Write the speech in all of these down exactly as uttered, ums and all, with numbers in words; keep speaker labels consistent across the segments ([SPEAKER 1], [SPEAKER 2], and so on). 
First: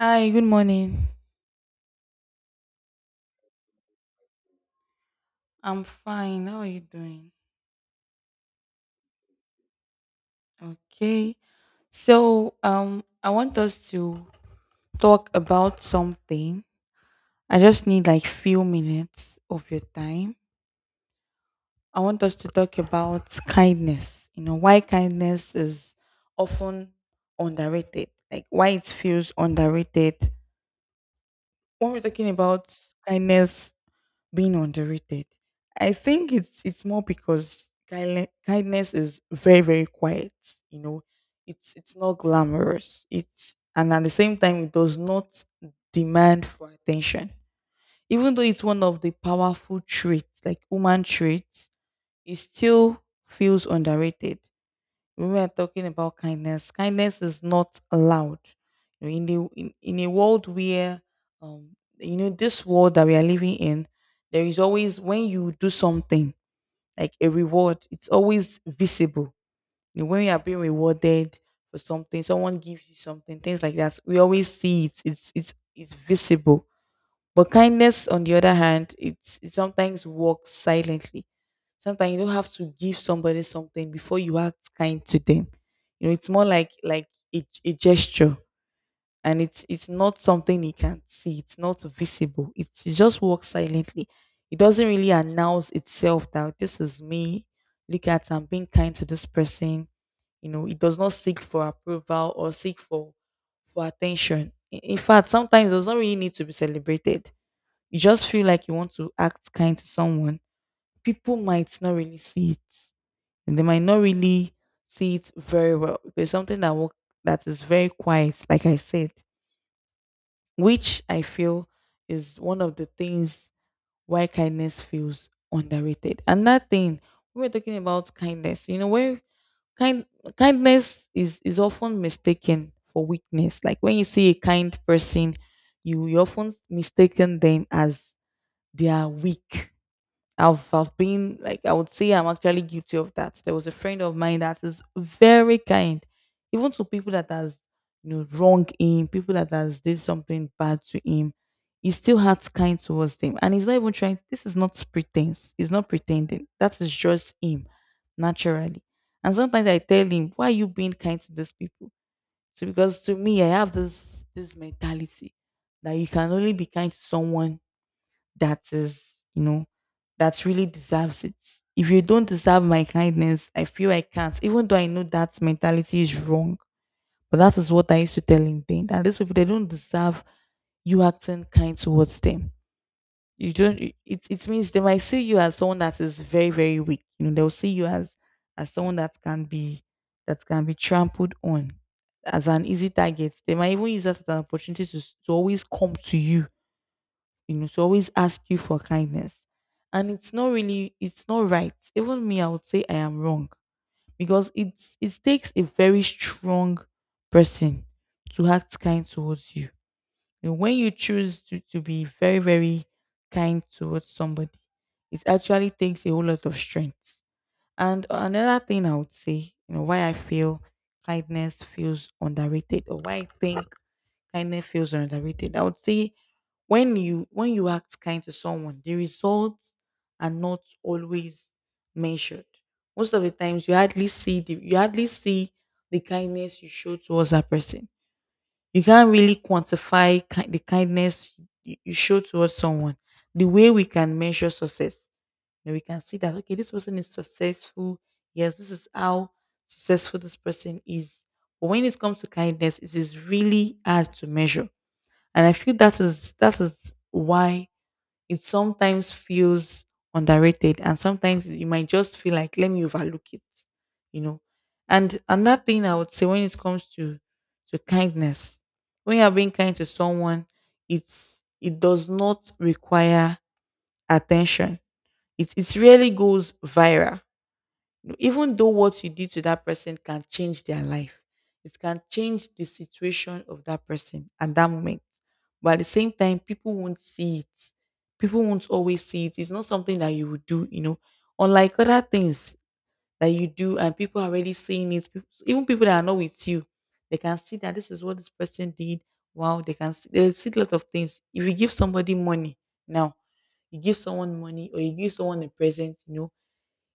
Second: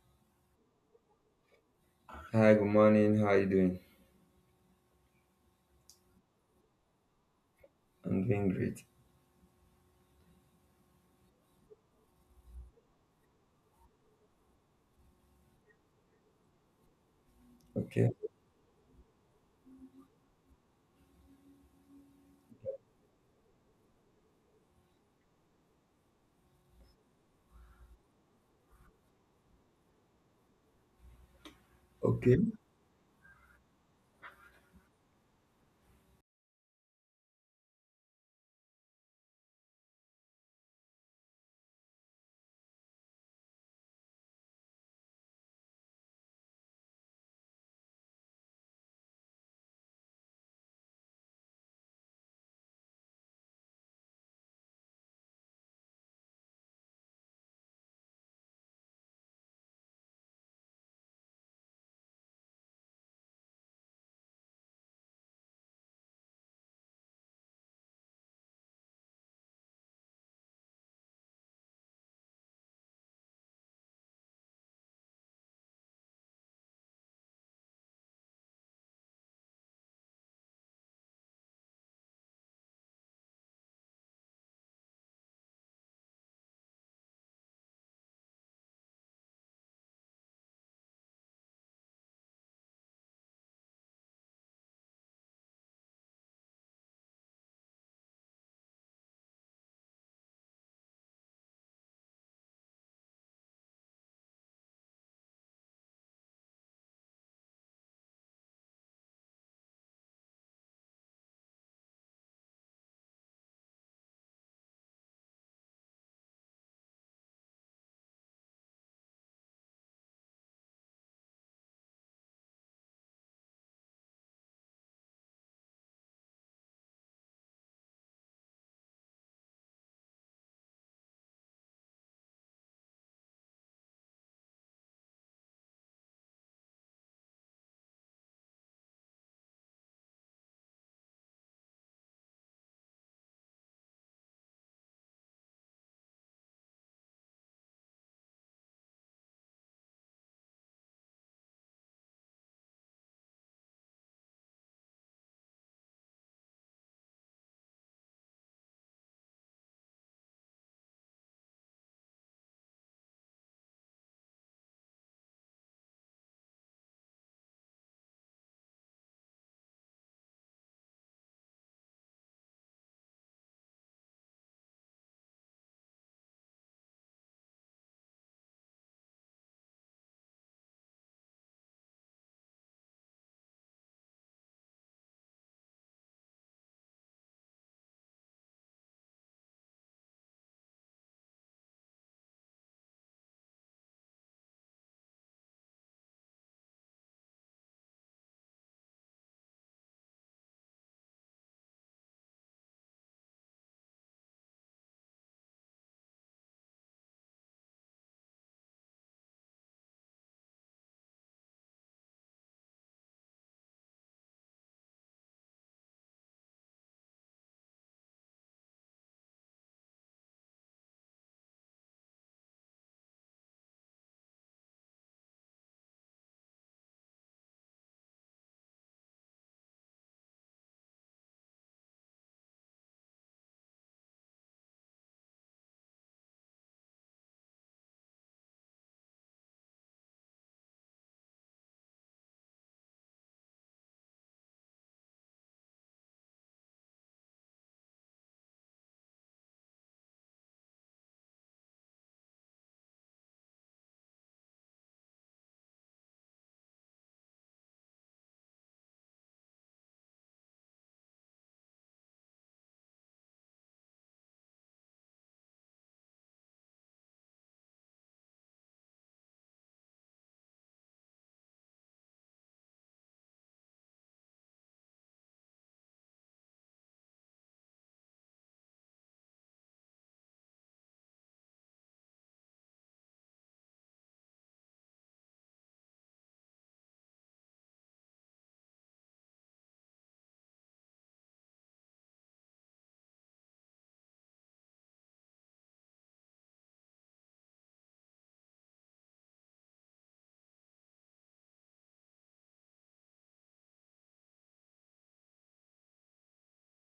[SPEAKER 1] Hi, good morning.
[SPEAKER 2] Hi, good morning. How are you doing?
[SPEAKER 1] I'm fine. How are you doing?
[SPEAKER 2] I'm doing great.
[SPEAKER 1] Okay. So, um, I want us to talk about something. I just need
[SPEAKER 2] Okay,
[SPEAKER 1] like few minutes of your time. I want us to talk about kindness. You know, why kindness is often underrated. Like why it feels underrated. When we're talking
[SPEAKER 2] okay,
[SPEAKER 1] about kindness, being underrated. I think it's it's more because kindle- kindness is very very quiet. You know, it's it's not glamorous. It's And at the same time, it does not demand for attention. Even though it's one of the powerful traits, like human traits, it still feels underrated when we are talking about kindness, kindness is not allowed. You know, in the in, in a world where um you know this world that we are living in, there is always when you do something like a reward, it's always visible. You know, when you are being rewarded for something, someone gives you something, things like that. We always see it. It's it's it's visible. But kindness, on the other hand, it's, it sometimes works silently. Sometimes you don't have to give somebody something before you act kind to them. You know, it's more like like a, a gesture, and it's it's not something you can see. It's not visible. It's, it just works silently. It doesn't really announce itself that this is me. Look at I'm being kind to this person. You know, it does not seek for approval or seek for for attention. In in fact, sometimes it does not really need to be celebrated you just feel like you want to act kind to someone, people might not really see it. And they might not really see it very well. There's something that work that is very quiet, like I said, which I feel is one of the things why kindness feels underrated. And that thing, we were talking about kindness. You know, where kind kindness is is often mistaken for weakness. Like when you see a kind person, you you often mistaken them as they are weak. I've I've been like I would say I'm actually guilty of that. There was a friend of mine that is very kind, even to people that has you know wronged him, people that has did something bad to him. He still acts kind towards them, and he's not even trying. This is not pretense. He's not pretending. That is just him, naturally. And sometimes I tell him, "Why are you being kind to these people?" So because to me, I have this this mentality that you can only be kind to someone that is, you know, that really deserves it. If you don't deserve my kindness, I feel I can't, even though I know that mentality is wrong. But that is what I used to tell him then that these people they don't deserve you acting kind towards them. You don't it, it means they might see you as someone that is very, very weak. You know, they'll see you as as someone that can be that can be trampled on as an easy target. They might even use that as an opportunity to, s- to always come to you, you know, to always ask you for kindness. And it's not really, it's not right. Even me, I would say I am wrong because it's it takes a very strong person to act kind towards you. And when you choose to, to be very, very kind towards somebody, it actually takes a whole lot of strength. And another thing I would say, you know, why I feel kindness feels underrated or why I think kindness feels underrated. I would say when you when you act kind to someone the results are not always measured. Most of the times you hardly see the you hardly see the kindness you show towards that person. You can't really quantify ki- the kindness you, you show towards someone the way we can measure success and we can see that okay this person is successful. Yes, this is how successful this person is, but when it comes to kindness it is really hard to measure. And I feel that is that is why it sometimes feels underrated, and sometimes you might just feel like let me overlook it, you know. And another thing I would say, when it comes to to kindness, when you're being kind to someone, it's it does not require attention. It, it really goes viral. No, even though what you did to that person can change their life, it can change the situation of that person at that moment. But at the same time people won't see it, people won't always see it. It's not something that you would do, you know, unlike other things that you do and people are already seeing it. Peop- even people that are not with you, they can see that this is what this person did. Wow, they can see they see a lot of things. If you give somebody money now, you give someone money or you give someone a present, you know,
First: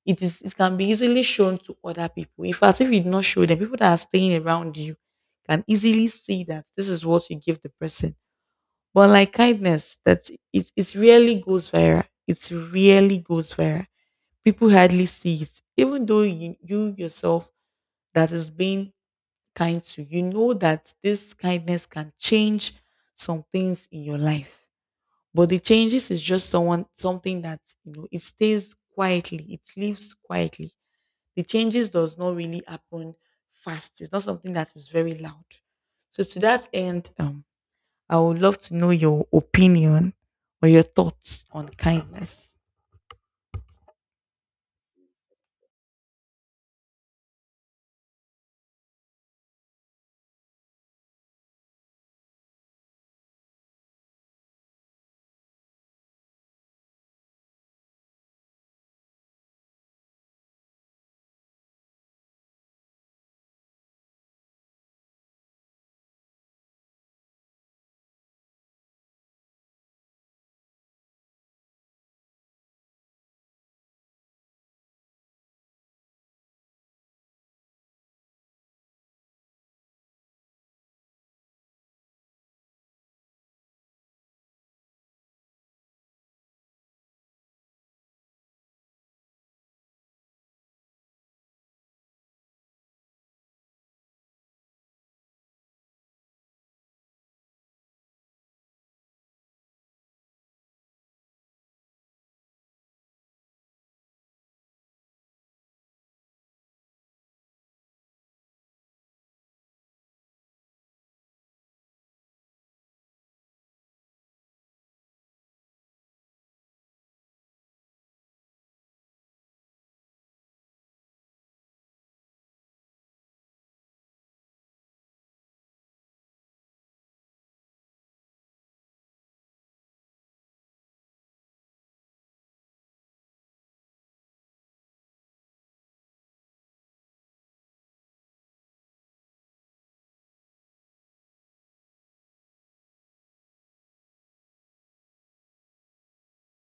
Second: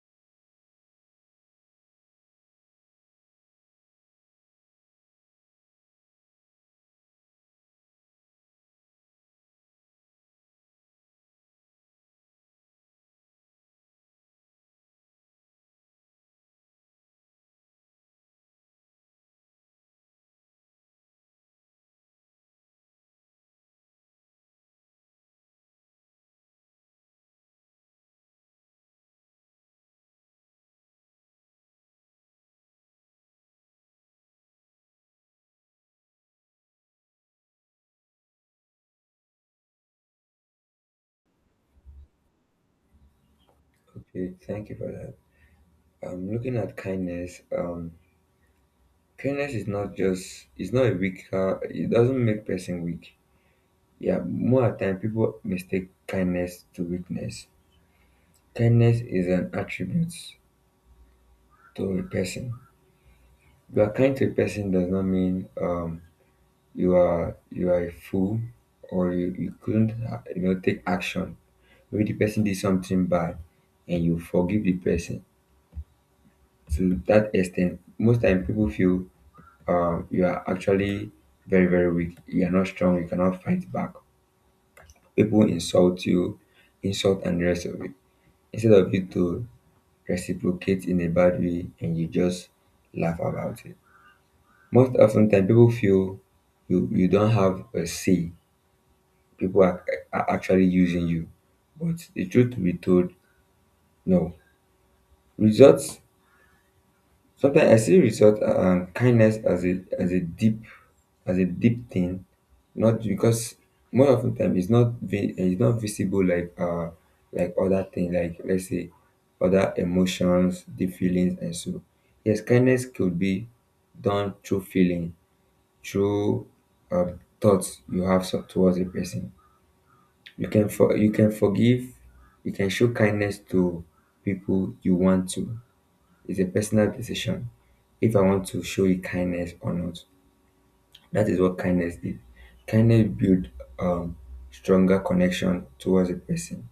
[SPEAKER 1] it is it can be easily shown to other people. In fact, if you do not show them, people that are staying around you can easily see that this is what you give the person. But like kindness, that it, it really goes viral. It really goes viral. People hardly see it. Even though you, you yourself that is being kind to, you know that this kindness can change some things in your life. But the changes is just someone something that you know, it stays quietly, it lives quietly. The changes does not really happen fast. It's not something that is very loud. So to that end, um, I would love to know your opinion or your thoughts on kindness.
[SPEAKER 2] okay. Thank you for that. I'm looking at kindness. Um, kindness is not just it's not a weaker. It doesn't make person weak. Yeah, more at time people mistake kindness to weakness. Kindness is an attribute to a person. You are kind to a person does not mean um you are you are a fool, or you, you couldn't uh, you know take action. Maybe the person did something bad and you forgive the person. To that extent, most time people feel um you are actually very very weak, you are not strong, you cannot fight back, people insult you, insult and the rest of it. Instead of you to reciprocate in a bad way and you just laugh about it, most often time people feel you you don't have a say, people are, are actually using you. But the truth to be told, no results. Sometimes I see result um kindness as a as a deep as a deep thing, not because, more often time, it's not vi- it's not visible, like uh like other things, like let's say other emotions, the feelings and so. Yes, kindness could be done through feeling, through um, thoughts you have so- towards a person. You can for you can forgive, you can show kindness to people you want to. It's a personal decision if I want to show you kindness or not. That is what kindness did. Kindness build um stronger connection towards a person.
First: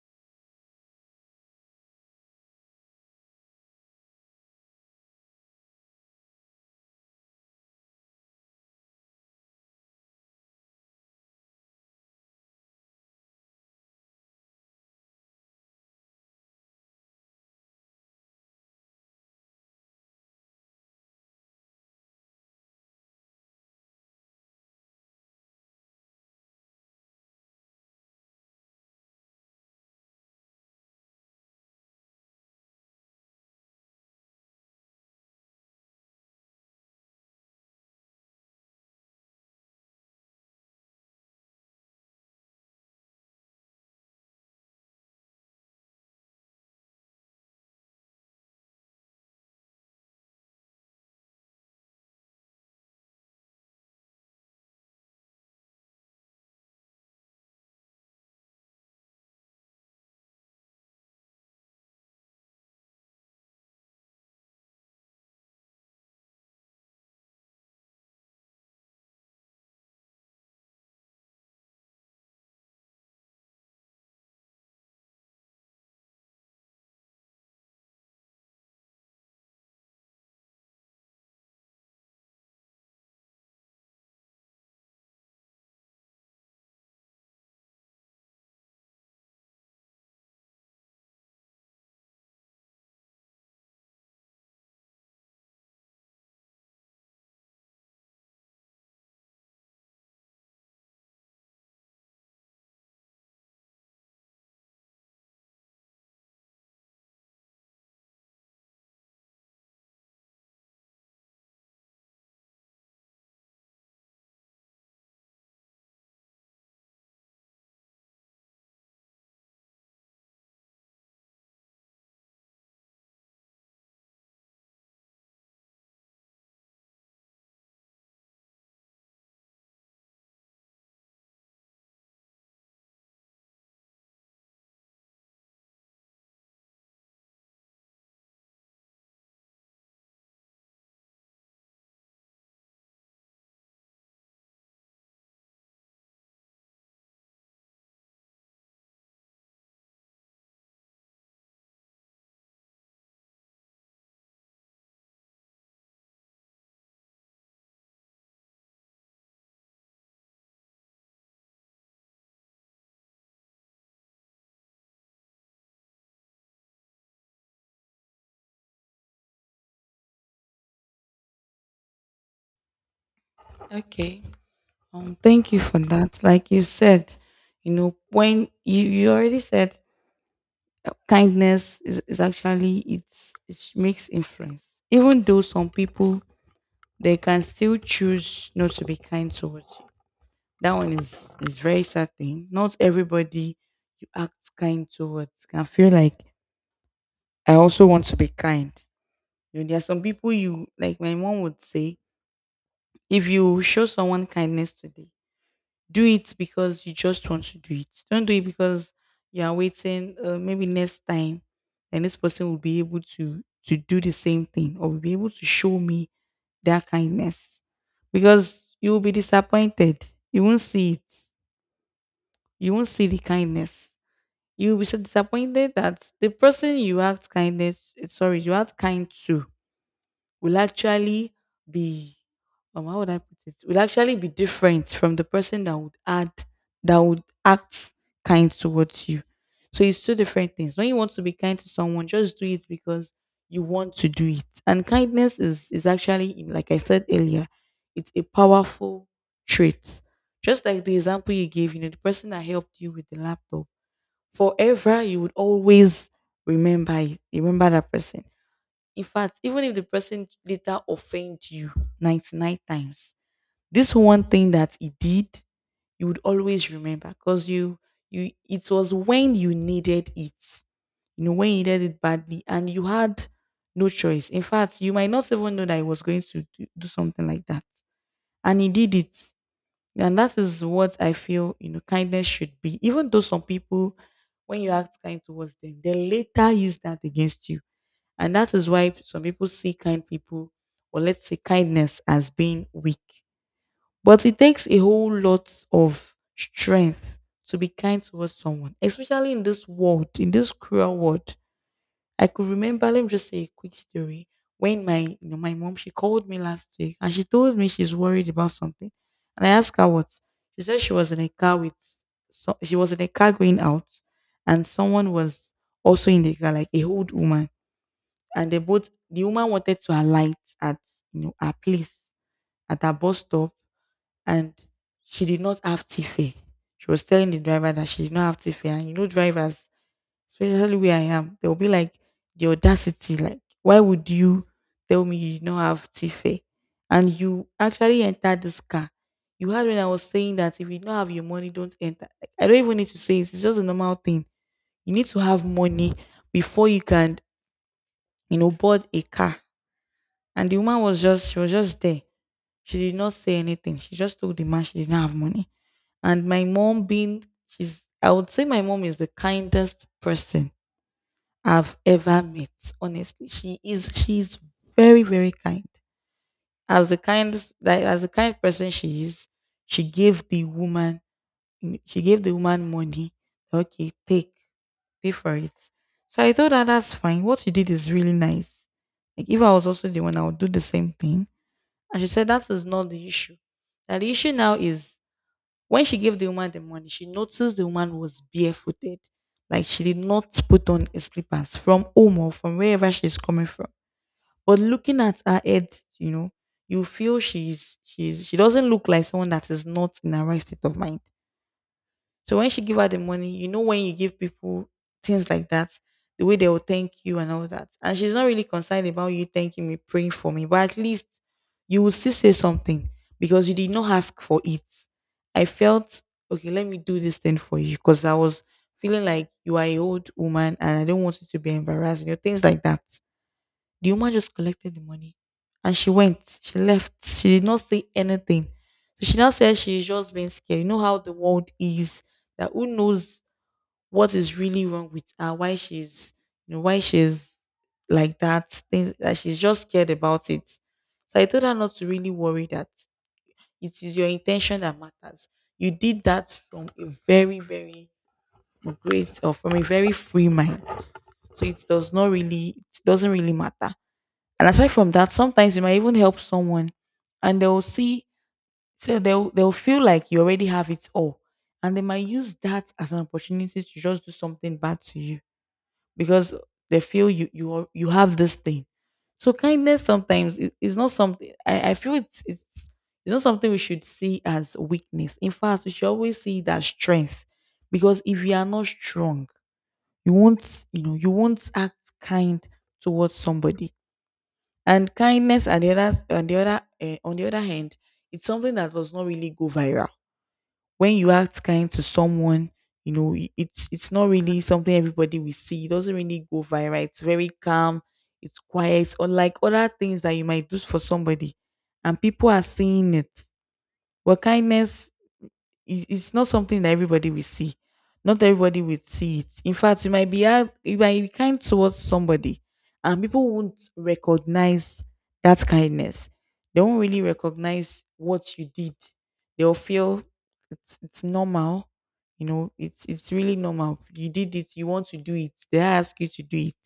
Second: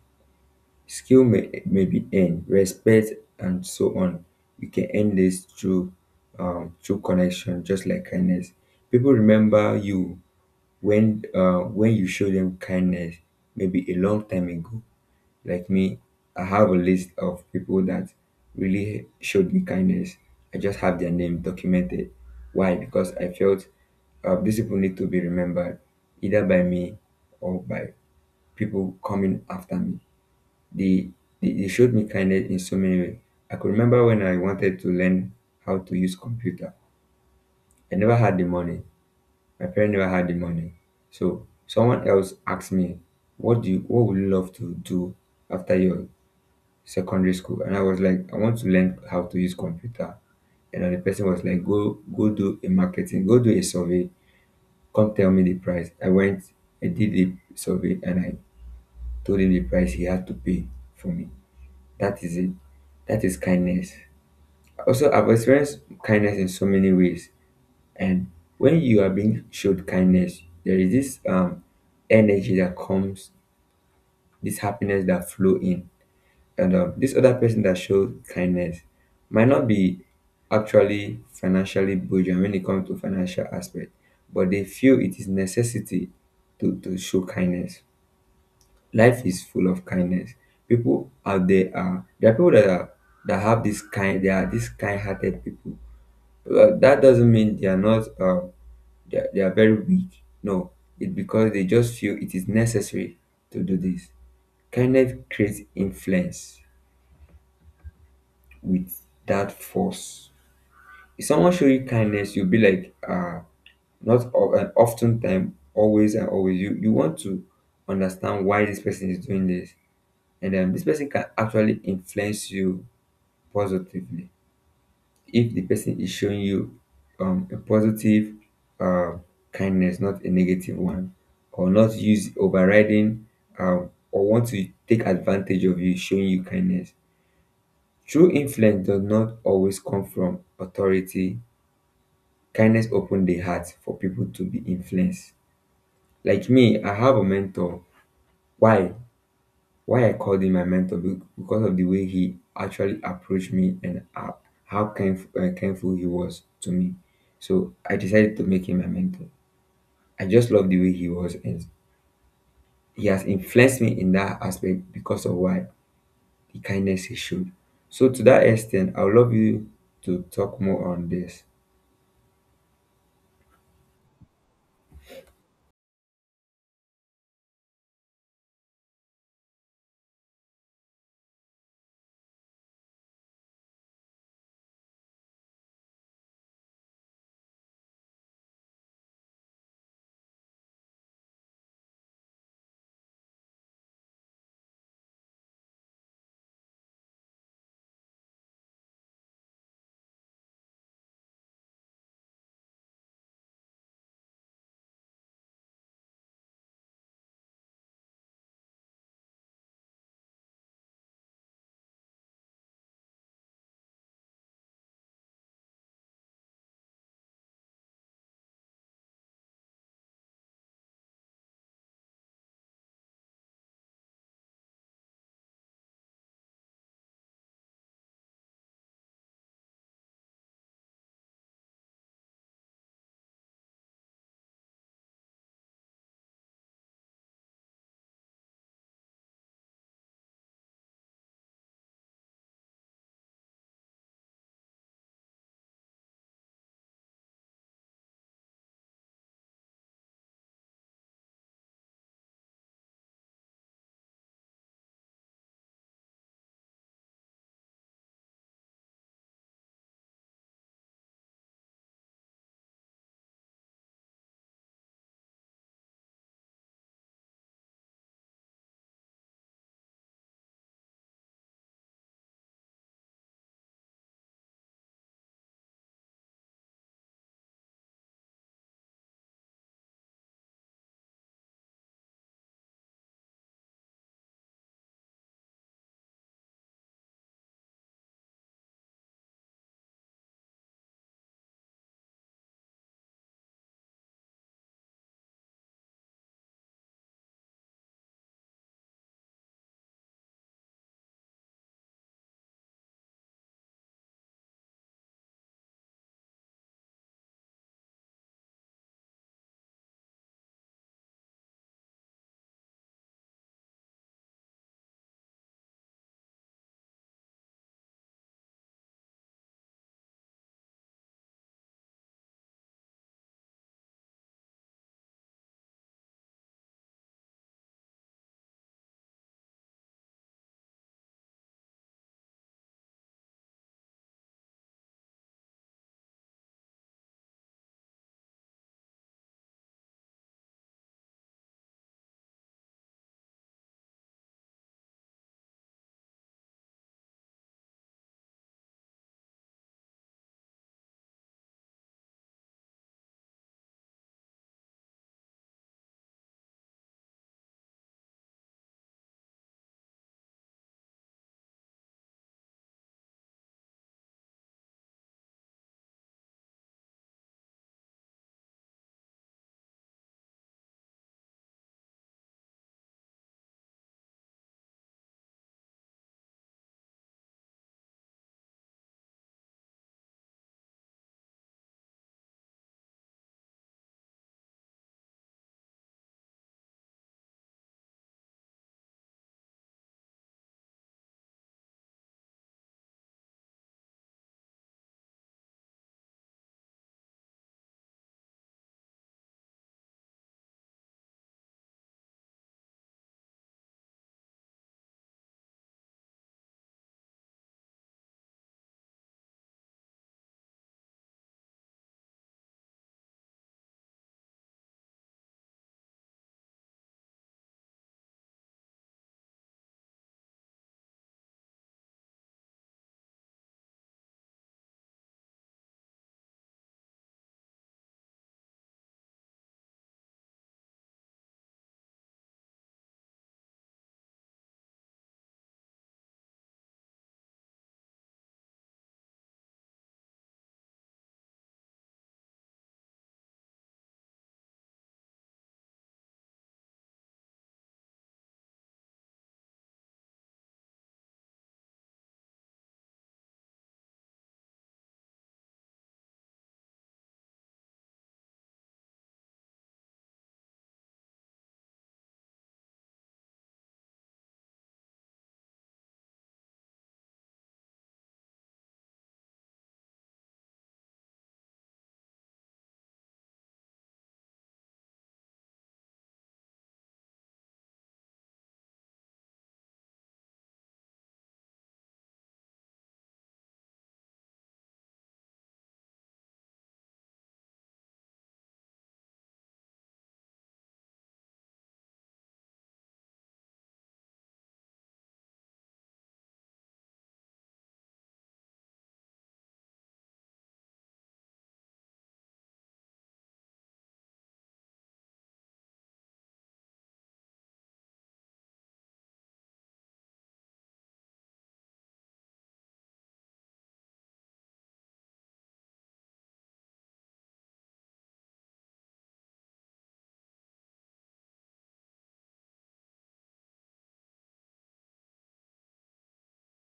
[SPEAKER 2] Skill may, may be earned, respect and so on. We can earn this through um through connection, just like kindness. People remember you when uh when you show them kindness, maybe a long time ago. Like me, I have a list of people that really showed me kindness. I just have their name documented. Why? Because I felt uh, these people need to be remembered either by me or by people coming after me. They, they, they showed me kindness in so many ways. I could remember when I wanted to learn how to use computer. I never had the money. My parents never had the money. So someone else asked me, what do you, what would you love to do after your secondary school? And I was like, I want to learn how to use computer. And then the person was like, go go do a marketing, go do a survey, come tell me the price. I went, I did the survey, and I told him the price he had to pay for me. That is it. That is kindness. Also, I've experienced kindness in so many ways. And when you are being showed kindness, there is this um energy that comes, this happiness that flow in. And um, this other person that showed kindness might not be actually financially burdened when it comes to financial aspect, but they feel it is necessity to, to show kindness. Life is full of kindness. People out there are There are people that are that have this kind, they are these kind-hearted people. Uh, that doesn't mean they are not uh, they, are, they are very weak. No, it's because they just feel it is necessary to do this. Kindness creates influence with that force. If someone show you kindness, you'll be like, ah, not o- uh, often time, always and always. You you want to understand why this person is doing this, and um, this person can actually influence you positively if the person is showing you um, a positive uh, kindness, not a negative one, or not use overriding um, or want to take advantage of you showing you kindness. True influence does not always come from authority. Kindness opened the heart for people to be influenced. Like me, I have a mentor. Why? Why I called him my mentor? Be- because of the way he actually approached me and how how kind, uh, kindful he was to me. So I decided to make him my mentor. I just love the way he was, and he has influenced me in that aspect because of why the kindness he showed. So to that extent, I would love you to talk more on this.
[SPEAKER 1] Okay. Um, thank you for that. Like you said, you know, when you, you already said uh, kindness is, is actually it's it makes influence. Even though some people they can still choose not to be kind towards. That one is is very certain. Not everybody you act kind towards can feel like I also want to be kind. You know, there are some people you like. My mom would say, if you show someone kindness today, do it because you just want to do it. Don't do it because you are waiting. Uh, maybe next time, and this person will be able to to do the same thing or will be able to show me their kindness, because you will be disappointed. You won't see it. You won't see the kindness. You'll be so disappointed that the person you act kindness, eh, sorry, you act kind to, will actually be, um, how would I put it? Will actually be different from the person that would add, that would act kind towards you. So it's two different things. When you want to be kind to someone, just do it because you want to do it. And kindness is is actually, like I said earlier, it's a powerful trait. Just like the example you gave, you know, the person that helped you with the laptop, forever you would always remember it, remember that person. In fact, even if the person later offend you ninety-nine times, this one thing that he did, you would always remember because you you it was when you needed it. You know, when you needed it badly and you had no choice. In fact, you might not even know that he was going to do do something like that. And he did it. And that is what I feel, you know, kindness should be. Even though some people, when you act kind towards them, they later use that against you. And that is why some people see kind people, or let's say kindness, as being weak. But it takes a whole lot of strength to be kind towards someone, especially in this world, in this cruel world. I could remember, let me just say a quick story. When my you know, my mom, she called me last week and she told me she's worried about something. And I asked her what. She said she was in a car with so she was in a car going out, and someone was also in the car, like a old woman. And they both the woman wanted to alight at, you know her place, at her bus stop, and she did not have tiffy. She was telling the driver that she did not have tiffy. And you know drivers, especially where I am. They'll be like, the audacity, like, why would you tell me you don't have Tife? And you actually entered this car. You heard when I was saying that if you don't have your money, don't enter. Like, I don't even need to say it. It's just a normal thing. You need to have money before you can, you know, board a car. And the woman was just, she was just there. She did not say anything. She just told the man she did not have money. And my mom being, she's, I would say my mom is the kindest person I've ever met. Honestly, she is she is very very kind. As the kind like as the kind person she is, she gave the woman she gave the woman money. Okay, take pay for it. So I thought that that's fine. What you did is really nice. Like if I was also the one, I would do the same thing. And she said that is not the issue. That the issue now is when she gave the woman the money, she noticed the woman was barefooted. Like she did not put on a slippers from home or from wherever she's coming from. But looking at her head, you know, you feel she's she's she doesn't look like someone that is not in the right state of mind. So when she give her the money, you know when you give people things like that, the way they will thank you and all that. And she's not really concerned about you thanking me, praying for me, but at least you will still say something because you did not ask for it. I felt okay, let me do this thing for you because I was feeling like you are a old woman and I don't want you to be embarrassed, you know, things like that. The woman just collected the money and she went. She left. She did not say anything. So she now says she's just being scared. You know how the world is. That who knows what is really wrong with her, why she's you know, why she's like that, things that she's just scared about it. So I told her not to really worry that it is your intention that matters. You did that from a very, very great or from a very free mind. So it does not really it doesn't really matter. And aside from that, sometimes you might even help someone and they'll see, so they'll they'll feel like you already have it all. And they might use that as an opportunity to just do something bad to you because they feel you you are, you have this thing. So kindness sometimes i- is not something I, I feel it's, it's it's not something we should see as weakness. In fact, we should always see it as strength. Because if you are not strong, you won't, you know, you won't act kind towards somebody. And kindness, and the other on the other eh, on the other hand, it's something that does not really go viral. When you act kind to someone, you know, i- it's it's not really something everybody will see. It doesn't really go viral. It's very calm, it's quiet, unlike other things that you might do for somebody. And people are seeing it. But kindness, it- it's not something that everybody will see. Not everybody will see it. In fact, you might be hard- you might be kind towards somebody, and people won't recognize that kindness. They won't really recognize what you did. They'll feel it's it's normal. You know, it's it's really normal. You did it. You want to do it. They ask you to do it,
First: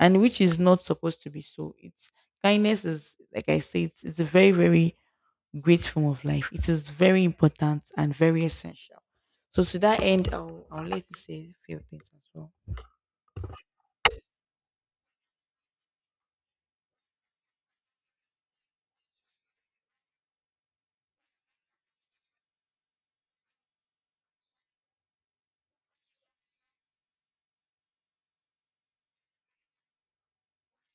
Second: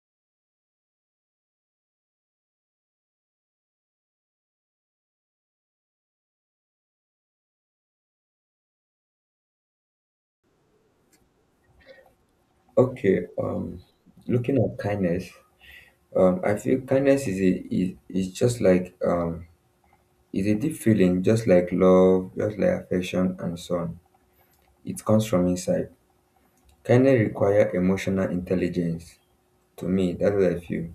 [SPEAKER 1] and which is not supposed to be so. It's kindness is like I say, it's, it's a very very great form of life. It is very important and very essential. So to that end, I'll, I'll let you say a few things as well.
[SPEAKER 2] Okay, um, looking at kindness. Um, I feel kindness is a is, is just like, um is a deep feeling, just like love, just like affection and so on. It comes from inside. Kindness require emotional intelligence. To me, that's what I feel.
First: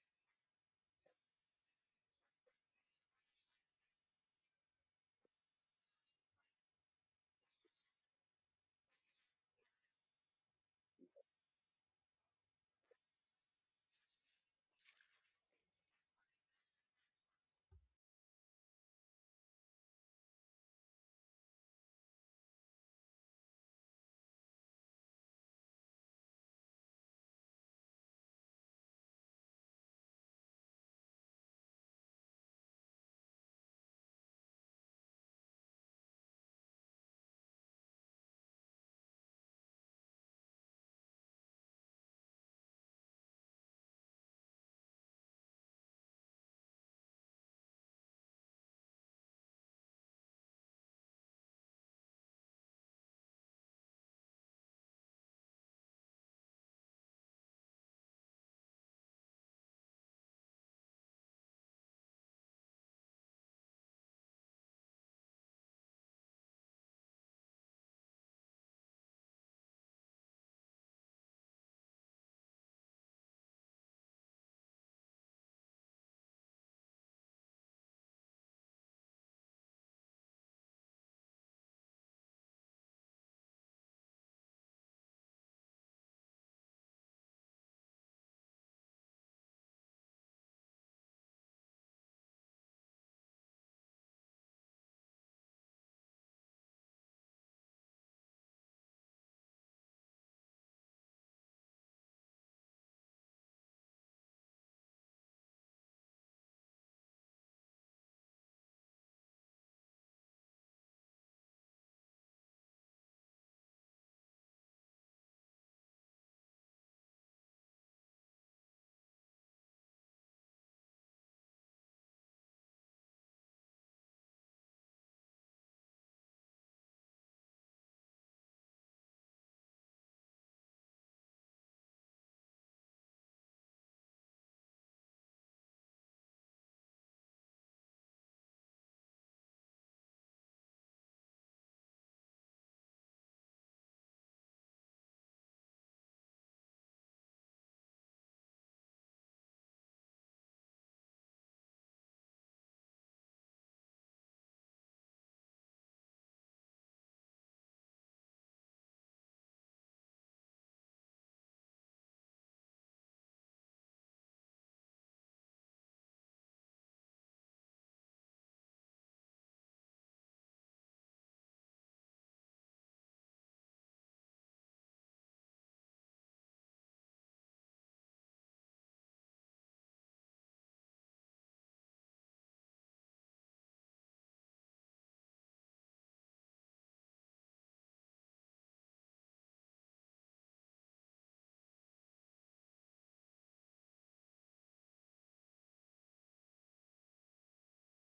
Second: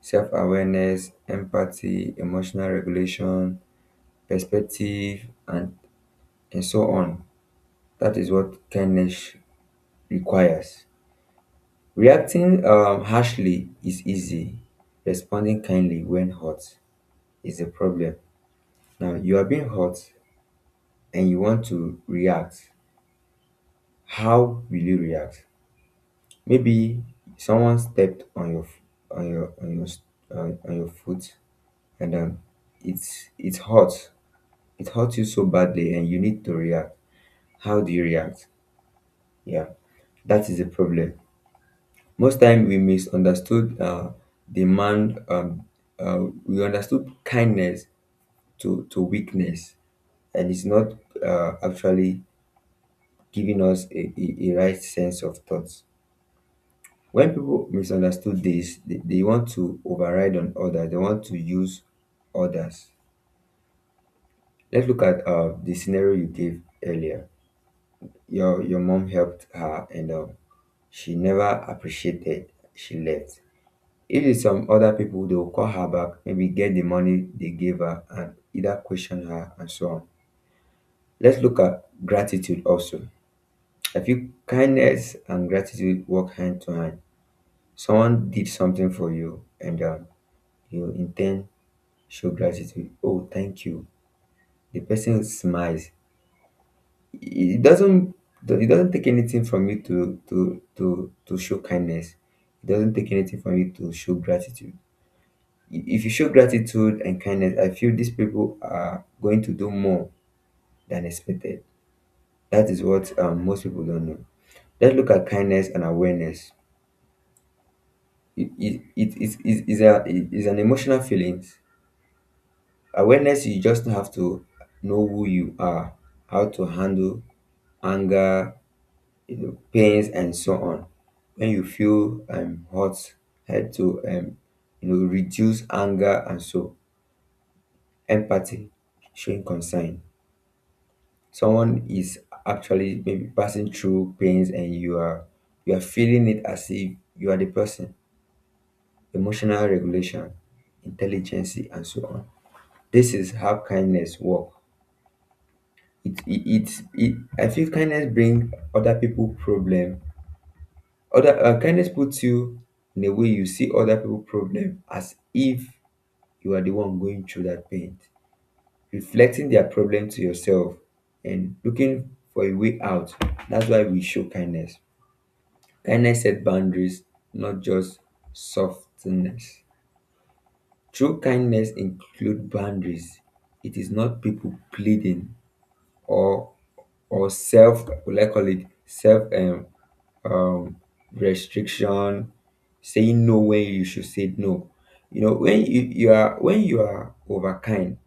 [SPEAKER 2] Self-awareness, empathy, emotional regulation, perspective, and and so on. That is what kindness requires. Reacting um, harshly is easy. Responding kindly when hurt is a problem. Now you are being hurt and you want to react, how will you react? Maybe someone stepped on your f- on your on your s- on, on your foot, and um it's it hurts. It hurts you so badly and you need to react. How do you react? Yeah. That is a problem. Most time we misunderstood uh, demand. Um, uh, we understood kindness to to weakness, and it's not uh, actually giving us a, a, a right sense of thought. When people misunderstood this, they, they want to override on others, they want to use others. Let's look at uh, the scenario you gave earlier. Your your mom helped her, and um, she never appreciated, she left. If it's some other people, they will call her back, maybe get the money they gave her and either question her and so on. Let's look at gratitude also. I feel kindness and gratitude work hand to hand. Someone did something for you, and um, you intend show gratitude. Oh, thank you. The person smiles. It doesn't it doesn't take anything from you to to to to show kindness. It doesn't take anything from you to show gratitude. If you show gratitude and kindness, I feel these people are going to do more than expected. That is what um, most people don't know. Let's look at kindness and awareness. It, it, it, it, it, is a, it is an emotional feeling. Awareness, you just have to know who you are, how to handle anger, you know, pains and so on. When you feel um hot, head to um you know reduce anger and so, empathy, showing concern. Someone is actually maybe passing through pains, and you are you are feeling it as if you are the person. Emotional regulation, intelligence and so on. This is how kindness work. it it, it, it I feel kindness bring other people problem. Other uh, Kindness puts you in a way you see other people problem as if you are the one going through that pain, reflecting their problem to yourself and looking for a way out. That's why we show kindness. Kindness set boundaries, not just softness. True kindness include boundaries. It is not people pleading, or or self will, I call it self um, um restriction, saying no when you should say no. You know, when you, you are when you are overkind,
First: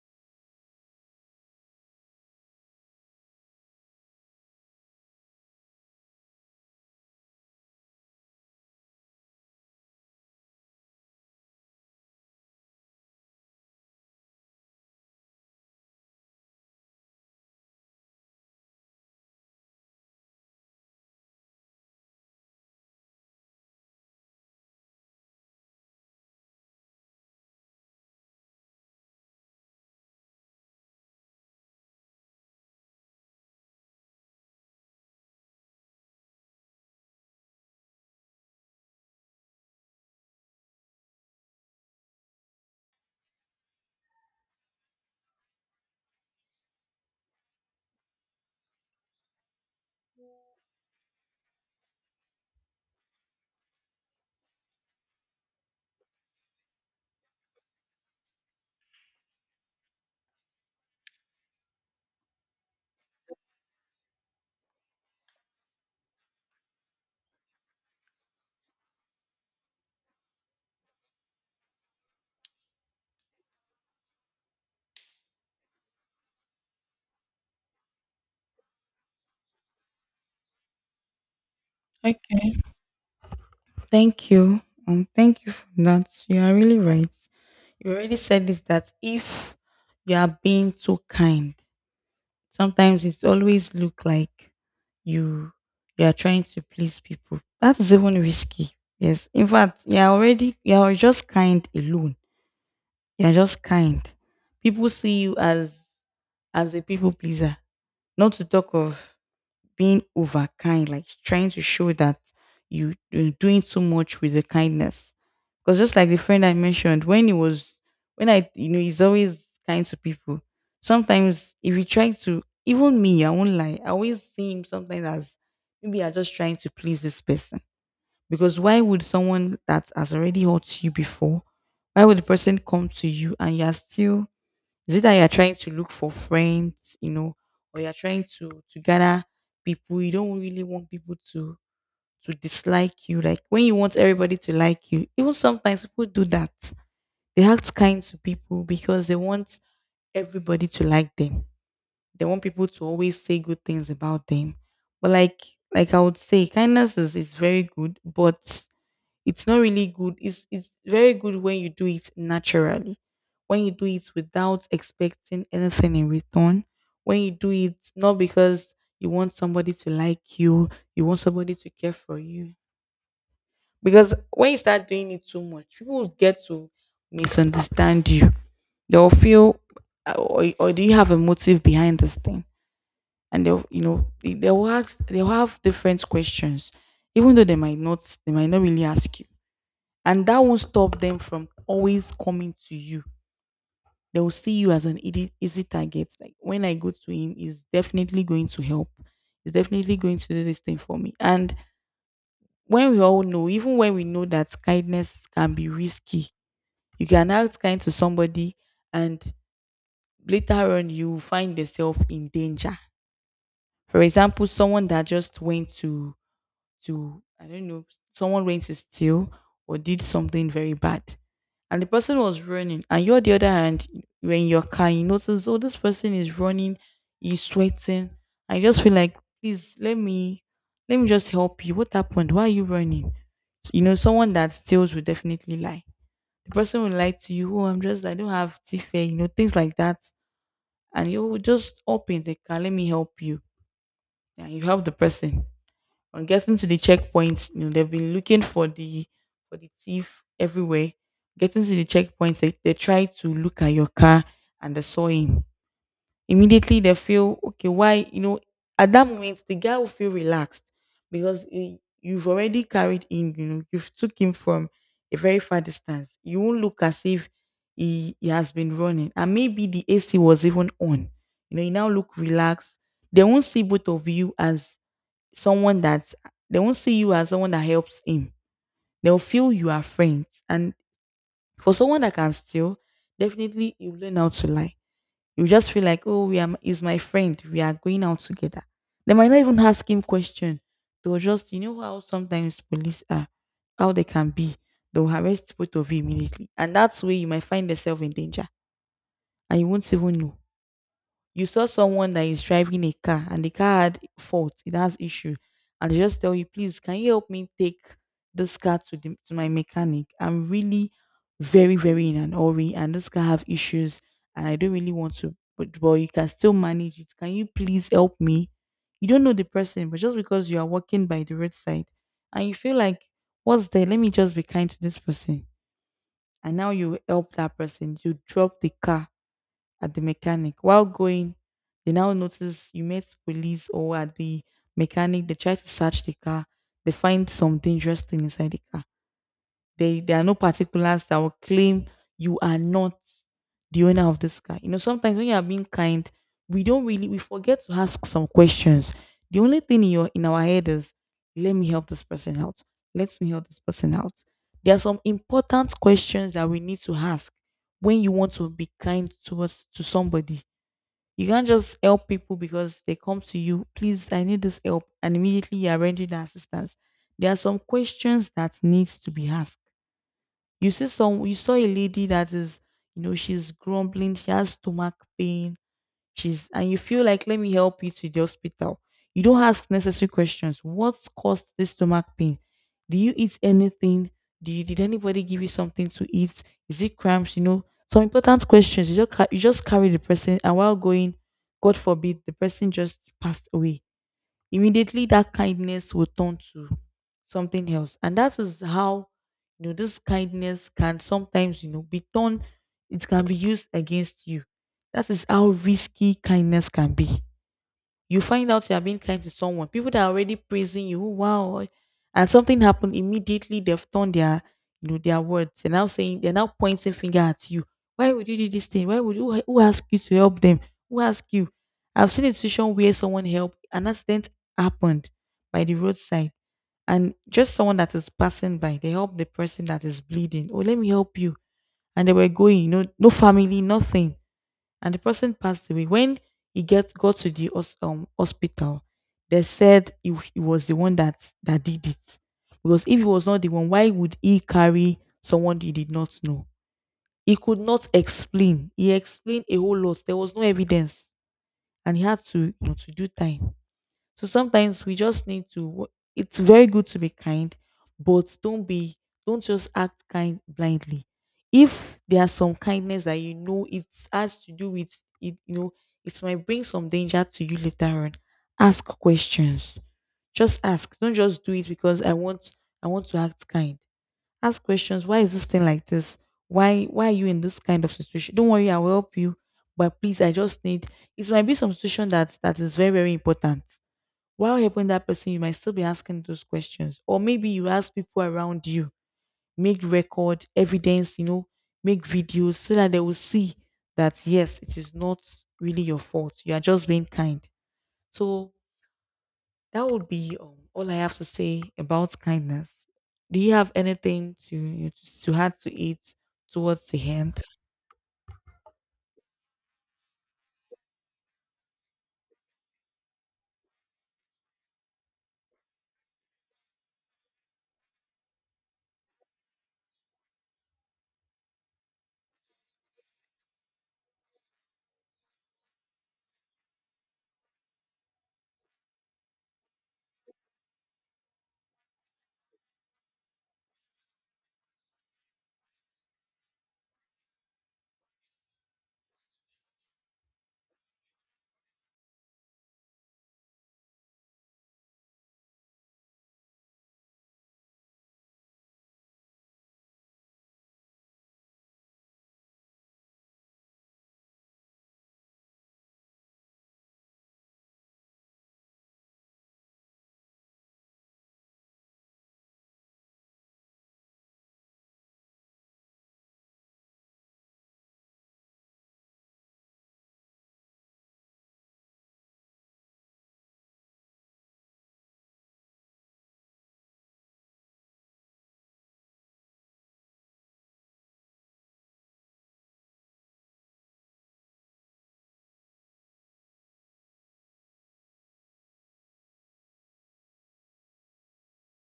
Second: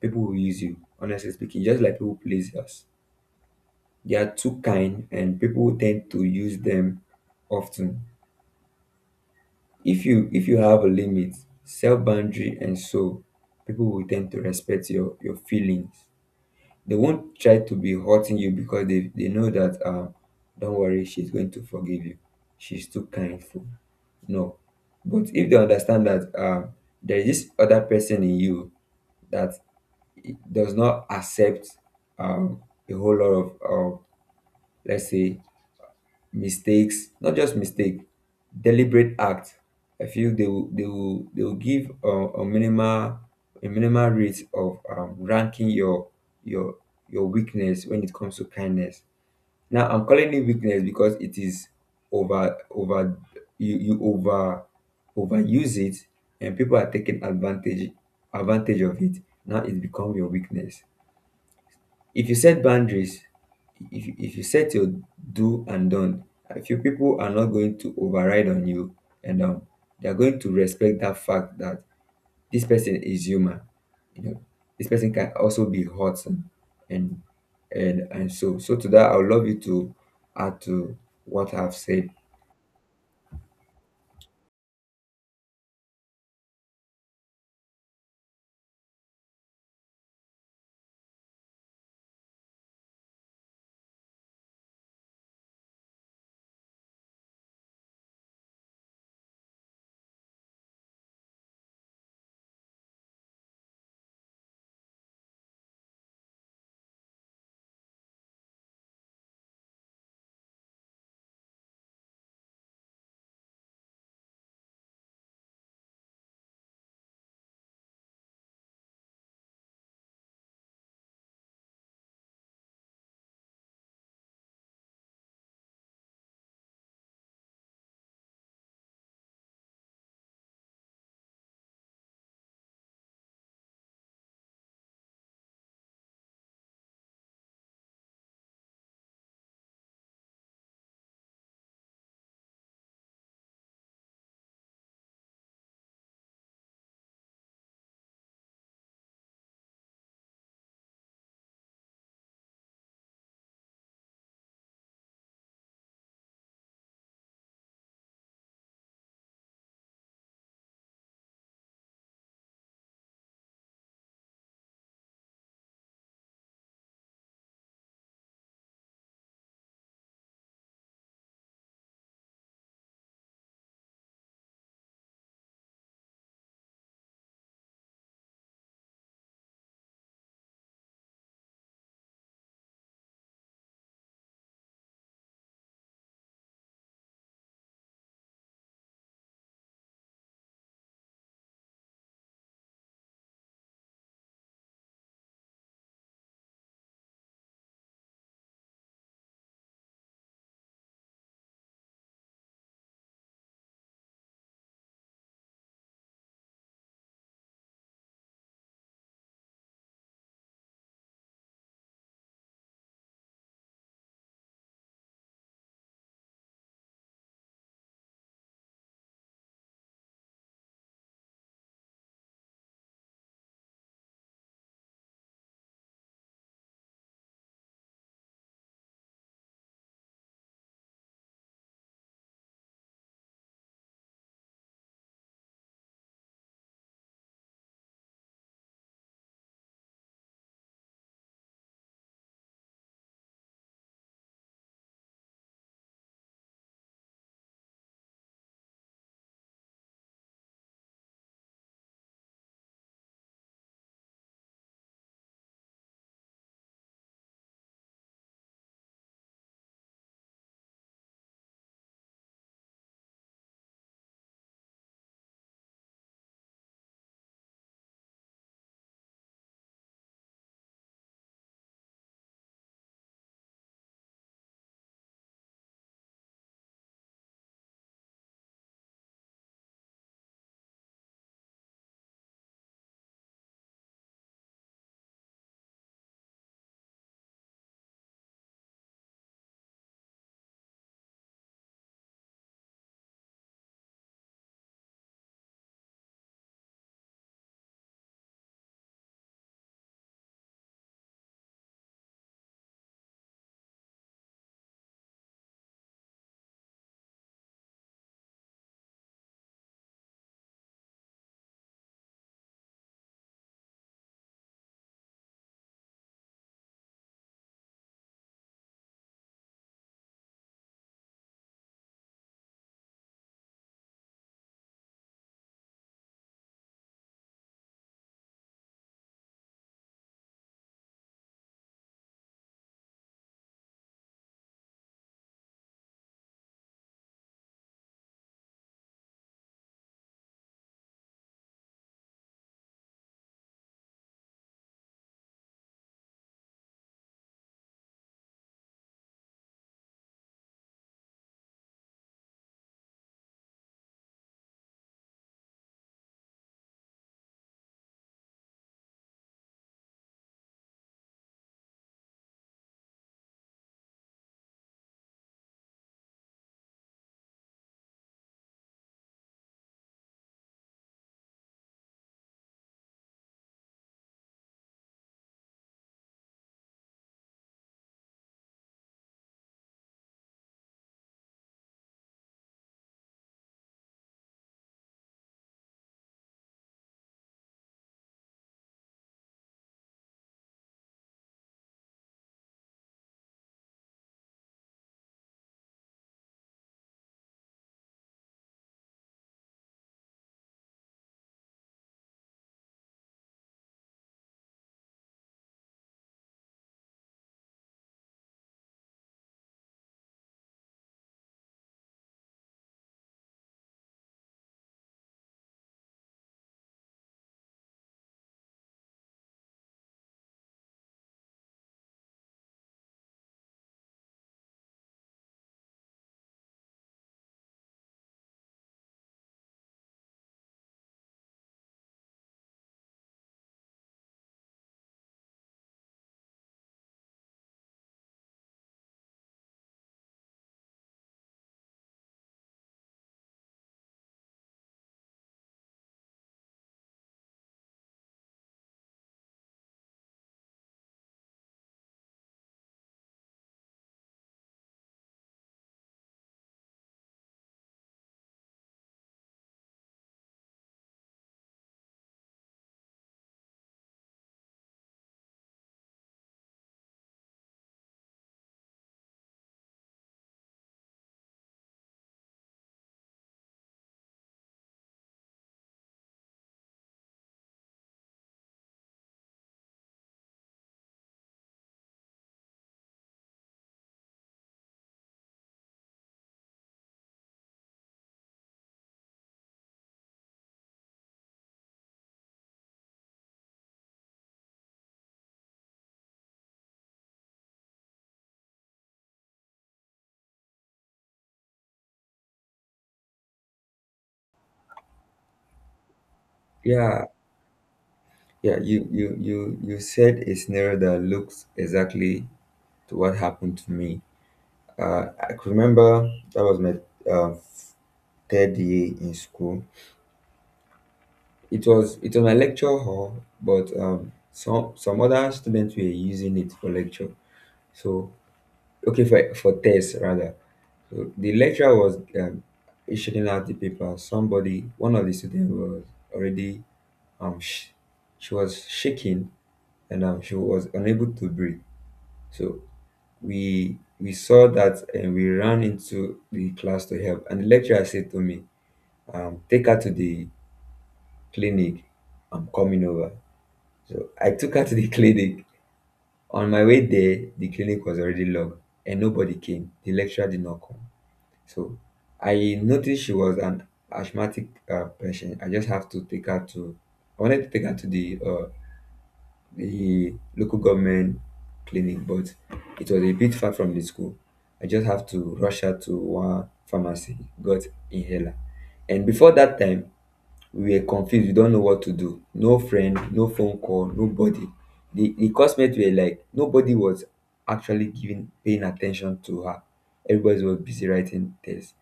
[SPEAKER 2] people will use you, honestly speaking, just like people please us. They are too kind and people tend to use them often. If you if you have a limit, self boundary and so, people will tend to respect your, your feelings. They won't try to be hurting you because they, they know that, um don't worry, she's going to forgive you, she's too kind, for no. But if they understand that um there is this other person in you that i- does not accept um a whole lot of of let's say mistakes, not just mistake, deliberate act. I feel they will they will they will give a a minimal a minimal rate of um, ranking your your your weakness when it comes to kindness. Now I'm calling it weakness because it is over over you you over overuse it, and people are taking advantage advantage of it. Now it becomes your weakness. If you set boundaries, if you, if you set your do and done, a few people are not going to override on you, and um, they are going to respect that fact that this person is human. You know, this person can also be hurt, and and and and so so to that, I would love you to add to what I've said.
[SPEAKER 1] Okay. Thank you. Um, thank you for that. You are really right. You already said this that if you are being too kind, sometimes it always look like you you are trying to please people. That is even risky. Yes. In fact, you are already you are just kind alone. You are just kind. People see you as as a people pleaser. Not to talk of being overkind, like trying to show that you, you're doing too much with the kindness. Because just like the friend I mentioned, when he was, when I, you know, he's always kind to people. Sometimes if you try to, even me, I won't lie, I always see him sometimes as maybe I'm just trying to please this person. Because why would someone that has already hurt you before, why would the person come to you and you're still is it that you're trying to look for friends, you know, or you're trying to to gather people? You don't really want people to to dislike you. Like when you want everybody to like you, even sometimes people do that. They act kind to people because they want everybody to like them. They want people to always say good things about them. But like like I would say, kindness is, is very good, but it's not really good. It's it's very good when you do it naturally, when you do it without expecting anything in return, when you do it not because you want somebody to like you, you want somebody to care for you. Because when you start doing it too much, people will get to misunderstand you. They'll feel, "Uh, or, or do you have a motive behind this thing?" And they'll, you know, they- they'll ask, they'll have different questions, even though they might not, they might not really ask you, and that won't stop them from always coming to you. They will see you as an easy, easy target. Like when I go to him, he's definitely going to help. He's definitely going to do this thing for me. And when we all know, even when we know that kindness can be risky, you can act kind to somebody, and later on you find yourself in danger. For example, someone that just went to to I don't know, someone went to steal or did something very bad, and the person was running, and you're the other hand you're in your car, you notice oh this person is running, he's sweating. I just feel like please let me let me just help you. What happened? Why are you running? So, you know someone that steals will definitely lie. The person will lie to you. Oh, I'm just I don't have teeth, eh," you know things like that, and you will just open the car. Let me help you. And you help the person on getting to the checkpoint, you know, they've been looking for the for the thief everywhere. Getting to the checkpoint, they, they try to look at your car and they saw him. Immediately they feel okay, why you know at that moment the guy will feel relaxed because he, you've already carried him, you know, you've took him from a very far distance. You won't look as if he, he has been running. And maybe the A C was even on. You know, you now look relaxed. They won't see both of you as someone that they won't see you as someone that helps him. They'll feel you are friends. And for someone that can steal, definitely you learn how to lie. You just feel like, oh, we are is my friend. We are going out together. They might not even ask him question. They'll just, you know how sometimes police are, how they can be. They'll arrest both of you immediately. And that's where you might find yourself in danger. And you won't even know. You saw someone that is driving a car and the car had fault, it has issue, and they just tell you, please, can you help me take this car to the to my mechanic? I'm really very, very in an hurry and this car have issues and I don't really want to, but but you can still manage it. Can you please help me? You don't know the person, but just because you are walking by the roadside and you feel like, what's there? Let me just be kind to this person. And now you help that person. You drop the car at the mechanic. While going, they now notice you met police or at the mechanic. They try to search the car. They find some dangerous thing inside the car. They, there are no particulars that will claim you are not the owner of this car. You know, sometimes when you are being kind, we don't really we forget to ask some questions. The only thing in your in our head is, let me help this person out. Let me help this person out. There are some important questions that we need to ask when you want to be kind towards to somebody. You can't just help people because they come to you, please, I need this help, and immediately you are rendering assistance. There are some questions that needs to be asked. You see some you saw a lady that is, you know, she's grumbling, she has stomach pain, she's and you feel like let me help you to the hospital. You don't ask necessary questions. What caused this stomach pain? Do you eat anything? Do you did anybody give you something to eat? Is it cramps? You know, some important questions. You just ca- you just carry the person and while going, God forbid, the person just passed away. Immediately that kindness will turn to something else, and that is how you know this kindness can sometimes you know be turned, it can be used against you. That is how risky kindness can be. You find out you are being kind to someone, people that are already praising you, "Oh, wow," and something happened immediately. They've turned their, you know, their words. They're now saying they're now pointing finger at you. Why would you do this thing? Why would you? Who asked you to help them? Who asked you? I've seen a situation where someone helped. An accident happened by the roadside, and just someone that is passing by, they help the person that is bleeding. Oh, let me help you. And they were going, you know, no family, nothing, and the person passed away. When he get got to the hos- um, hospital, they said he, he was the one that that did it. Because if he was not the one, why would he carry someone he did not know? He could not explain. He explained a whole lot. There was no evidence, and he had to you know, to do time. So sometimes we just need to. It's very good to be kind, but don't be. Don't just act kind blindly. If there are some kindness that you know it has to do with it, you know it might bring some danger to you later on. Ask questions. Just ask. Don't just do it because I want. I want to act kind. Ask questions. Why is this thing like this? Why Why are you in this kind of situation? Don't worry, I will help you. But please, I just need. It might be some situation that that is very very important while helping that person, you might still be asking those questions. Or maybe you ask people around you, make record, evidence, you know, make videos so that they will see that yes, it is not really your fault. You are just being kind. So that would be um, all I have to say about kindness. Do you have anything to to add to it towards
[SPEAKER 2] Yeah,
[SPEAKER 1] the end?
[SPEAKER 2] yeah, you you you you said a scenario that looks exactly to what happened to me. Uh, I could remember that was my uh, third year in school. It was it was my lecture hall, but um some some other students were using it for lecture. So, okay, for for tests rather. So the lecturer was um, issuing out the paper. Somebody, one of the students was already um sh- she was shaking, and um she was unable to breathe. So we we saw that and we ran into the class to help. And the lecturer said to me, um, take her to the clinic. I'm coming over. So I took her to the clinic. On my way there, the clinic was already locked and nobody came. The lecturer did not come. So I noticed she was an asthmatic uh, patient. I just have to take her to, I wanted to take her to the, uh, the local government clinic, but it was a bit far from the school. I just have to rush her to one pharmacy, got inhaler. And before that time, we were confused, we don't know what to do, no friend, no phone call, nobody. The the classmates were like, nobody was actually giving paying attention to her, everybody was busy writing tests.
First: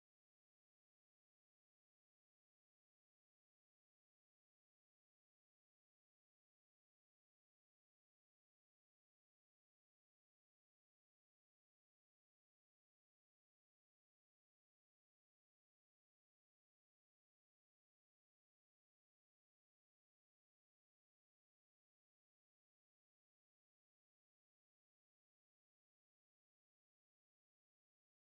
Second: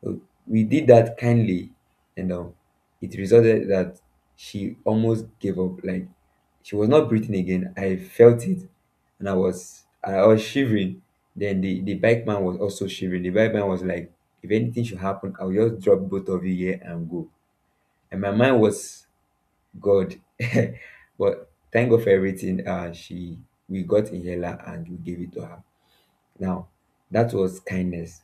[SPEAKER 2] So we did that kindly, and um it resulted that she almost gave up, like she was not breathing again. I felt it, and i was i was shivering. Then the the bike man was also shivering. The bike man was like, if anything should happen, I'll just drop both of you here and go. And my mind was, God. But thank God for everything. Uh, she We got inhaler and we gave it to her. Now that was kindness.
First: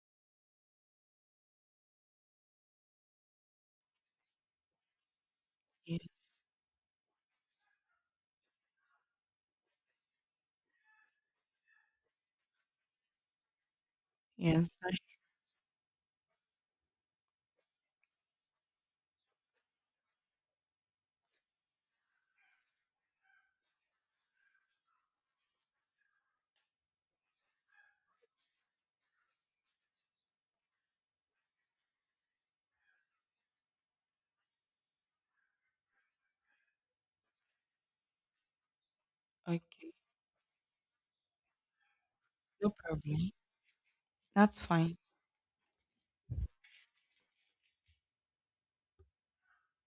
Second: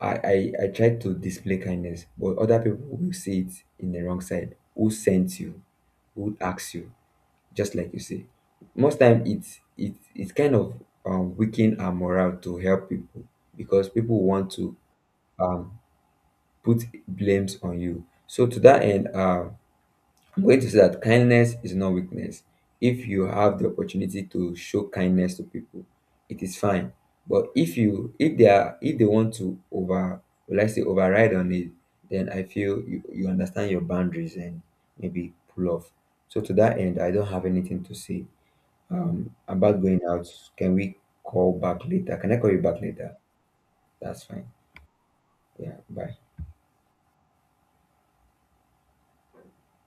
[SPEAKER 2] I, I I tried to display kindness, but other people will see it in the wrong side. Who sent you?
[SPEAKER 1] Ye-
[SPEAKER 2] Who asks you? Just like you say, most time it's it it's kind of um weaken our morale to help people because people want to
[SPEAKER 1] Yes. That's-
[SPEAKER 2] um put blames on you. So to that end, um I'm going to say that kindness is not weakness. If you have the opportunity to show kindness to people, it is fine. But if you if they are if they want to over will I say override on it, then I feel you, you understand your boundaries and maybe pull off. So to that end, I don't have anything to say. Um about
[SPEAKER 1] Okay.
[SPEAKER 2] going out, can we call back later? Can I call you
[SPEAKER 1] No
[SPEAKER 2] back later?
[SPEAKER 1] problem.
[SPEAKER 2] That's fine.
[SPEAKER 1] That's fine.
[SPEAKER 2] Yeah, bye.